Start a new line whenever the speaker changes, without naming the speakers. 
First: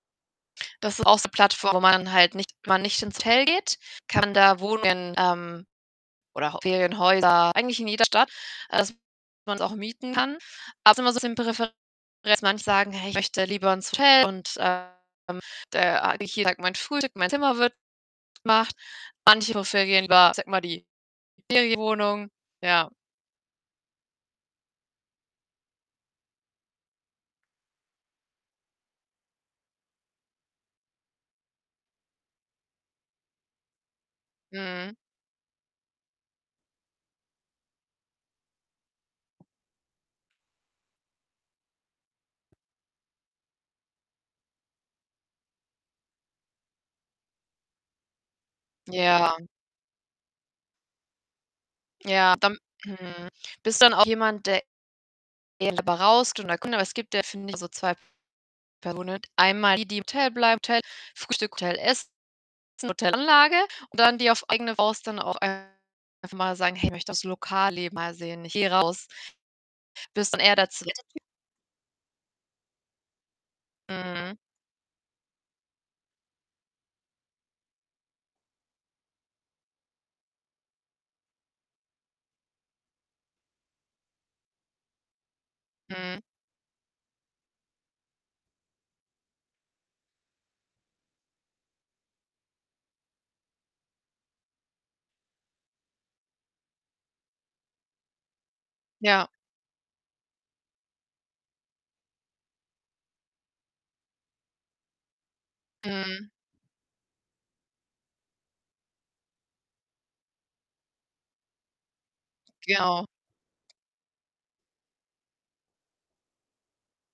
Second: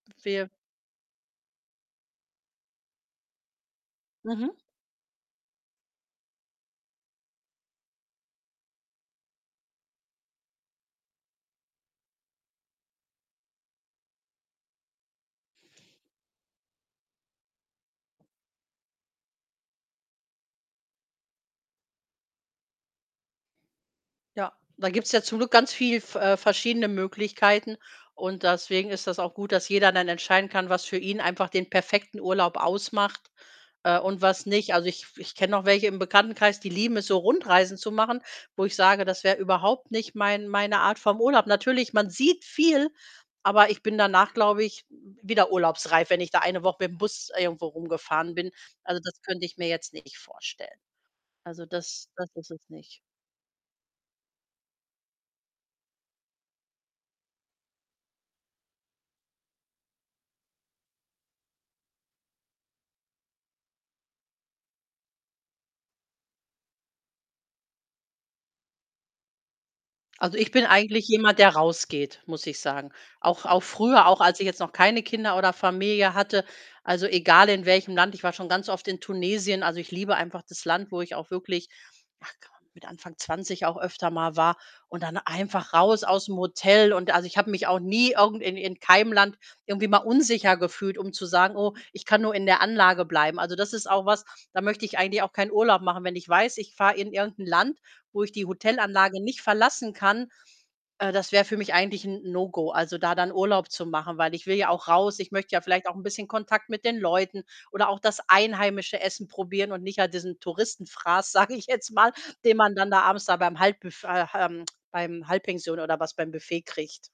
Wir
Das ist auch so Plattform, wo man halt nicht man nicht ins Hotel geht, kann
Mhm.
da Wohnungen, ähm, oder auch Ferienhäuser eigentlich in jeder Stadt. Das man’s auch mieten kann. Aber ist immer so 'n bisschen [unintelligible] das manche sagen: „Hey, ich möchte lieber ins Hotel.“ Und, äh, ähm, der [unintelligible] mein Frühstück, mein Zimmer wird gemacht. Manche Profile gehen über [unintelligible] die Ferienwohnung ja.
Ja. Da gibt‘s ja zum Glück ganz viel v äh, verschiedene Möglichkeiten und deswegen ist das auch gut, dass jeder dann entscheiden kann, was für ihn einfach den perfekten Urlaub ausmacht, äh, und was nicht. Also,
Mhm.
ich f ich kenne noch welche im Bekanntenkreis, die lieben es so, Rundreisen zu machen, wo ich sage, das wäre überhaupt nicht mein meine Art vom Urlaub. Natürlich, man sieht viel, aber ich bin danach, glaube ich, wieder urlaubsreif, wenn ich da eine Woche mit ‘m Bus irgendwo rumgefahren bin. Also, das
Ja.
könnte ich mir jetzt nicht vorstellen. Also, das das
Ja,
ist
dann
es nicht.
mhm. Bist dann auch jemand, der eher lieber [unintelligible] wenn der Kunde was gibt, der find [unintelligible] so 2 [unintelligible] einmal die, die im Hotel bleiben. Hotel, Frühstück, Hotel, Essen [unintelligible] Hotelanlage, und dann die auf eigene Faust dann auch einfach mal sagen: „Hey, ich möchte das Lokalleben mal sehen, ich gehe raus.“ Bist du
Also,
dann
ich
eher
bin
der 2.
eigentlich
Typ?
jemand, der rausgeht, muss ich sagen. Auch auch früher, auch
Mhm.
als ich jetzt noch keine Kinder oder Familie hatte, also, egal in welchem Land. Ich war schon ganz oft in Tunesien. Also, ich liebe einfach das Land, wo ich auch wirklich ach komm, mit Anfang 20 auch öfter mal war. Und dann einfach raus
Mhm.
aus dem Hotel und also, ich habe mich auch nie irgend in in keinem Land irgendwie mal unsicher gefühlt, um zu sagen: „Oh, ich kann nur in der Anlage bleiben.“ Also, das ist auch was, da möchte ich eigentlich auch keinen Urlaub machen. Wenn ich weiß, ich fahre in irgendein Land, wo ich die Hotelanlage
Ja.
nicht verlassen kann, äh, das wäre für mich eigentlich ‘n No-Go. Also, da dann Urlaub zu machen, weil ich will ja auch raus. Ich möchte ja vielleicht auch ‘n bisschen
Mhm.
Kontakt mit den Leuten oder auch das einheimische Essen probieren und nicht halt diesen Touristenfraß, sage ich jetzt mal, den man dann da
[unintelligible]
abends da beim Halbbüf ach, ähm, beim Halbpension oder was beim Buffet kriegt.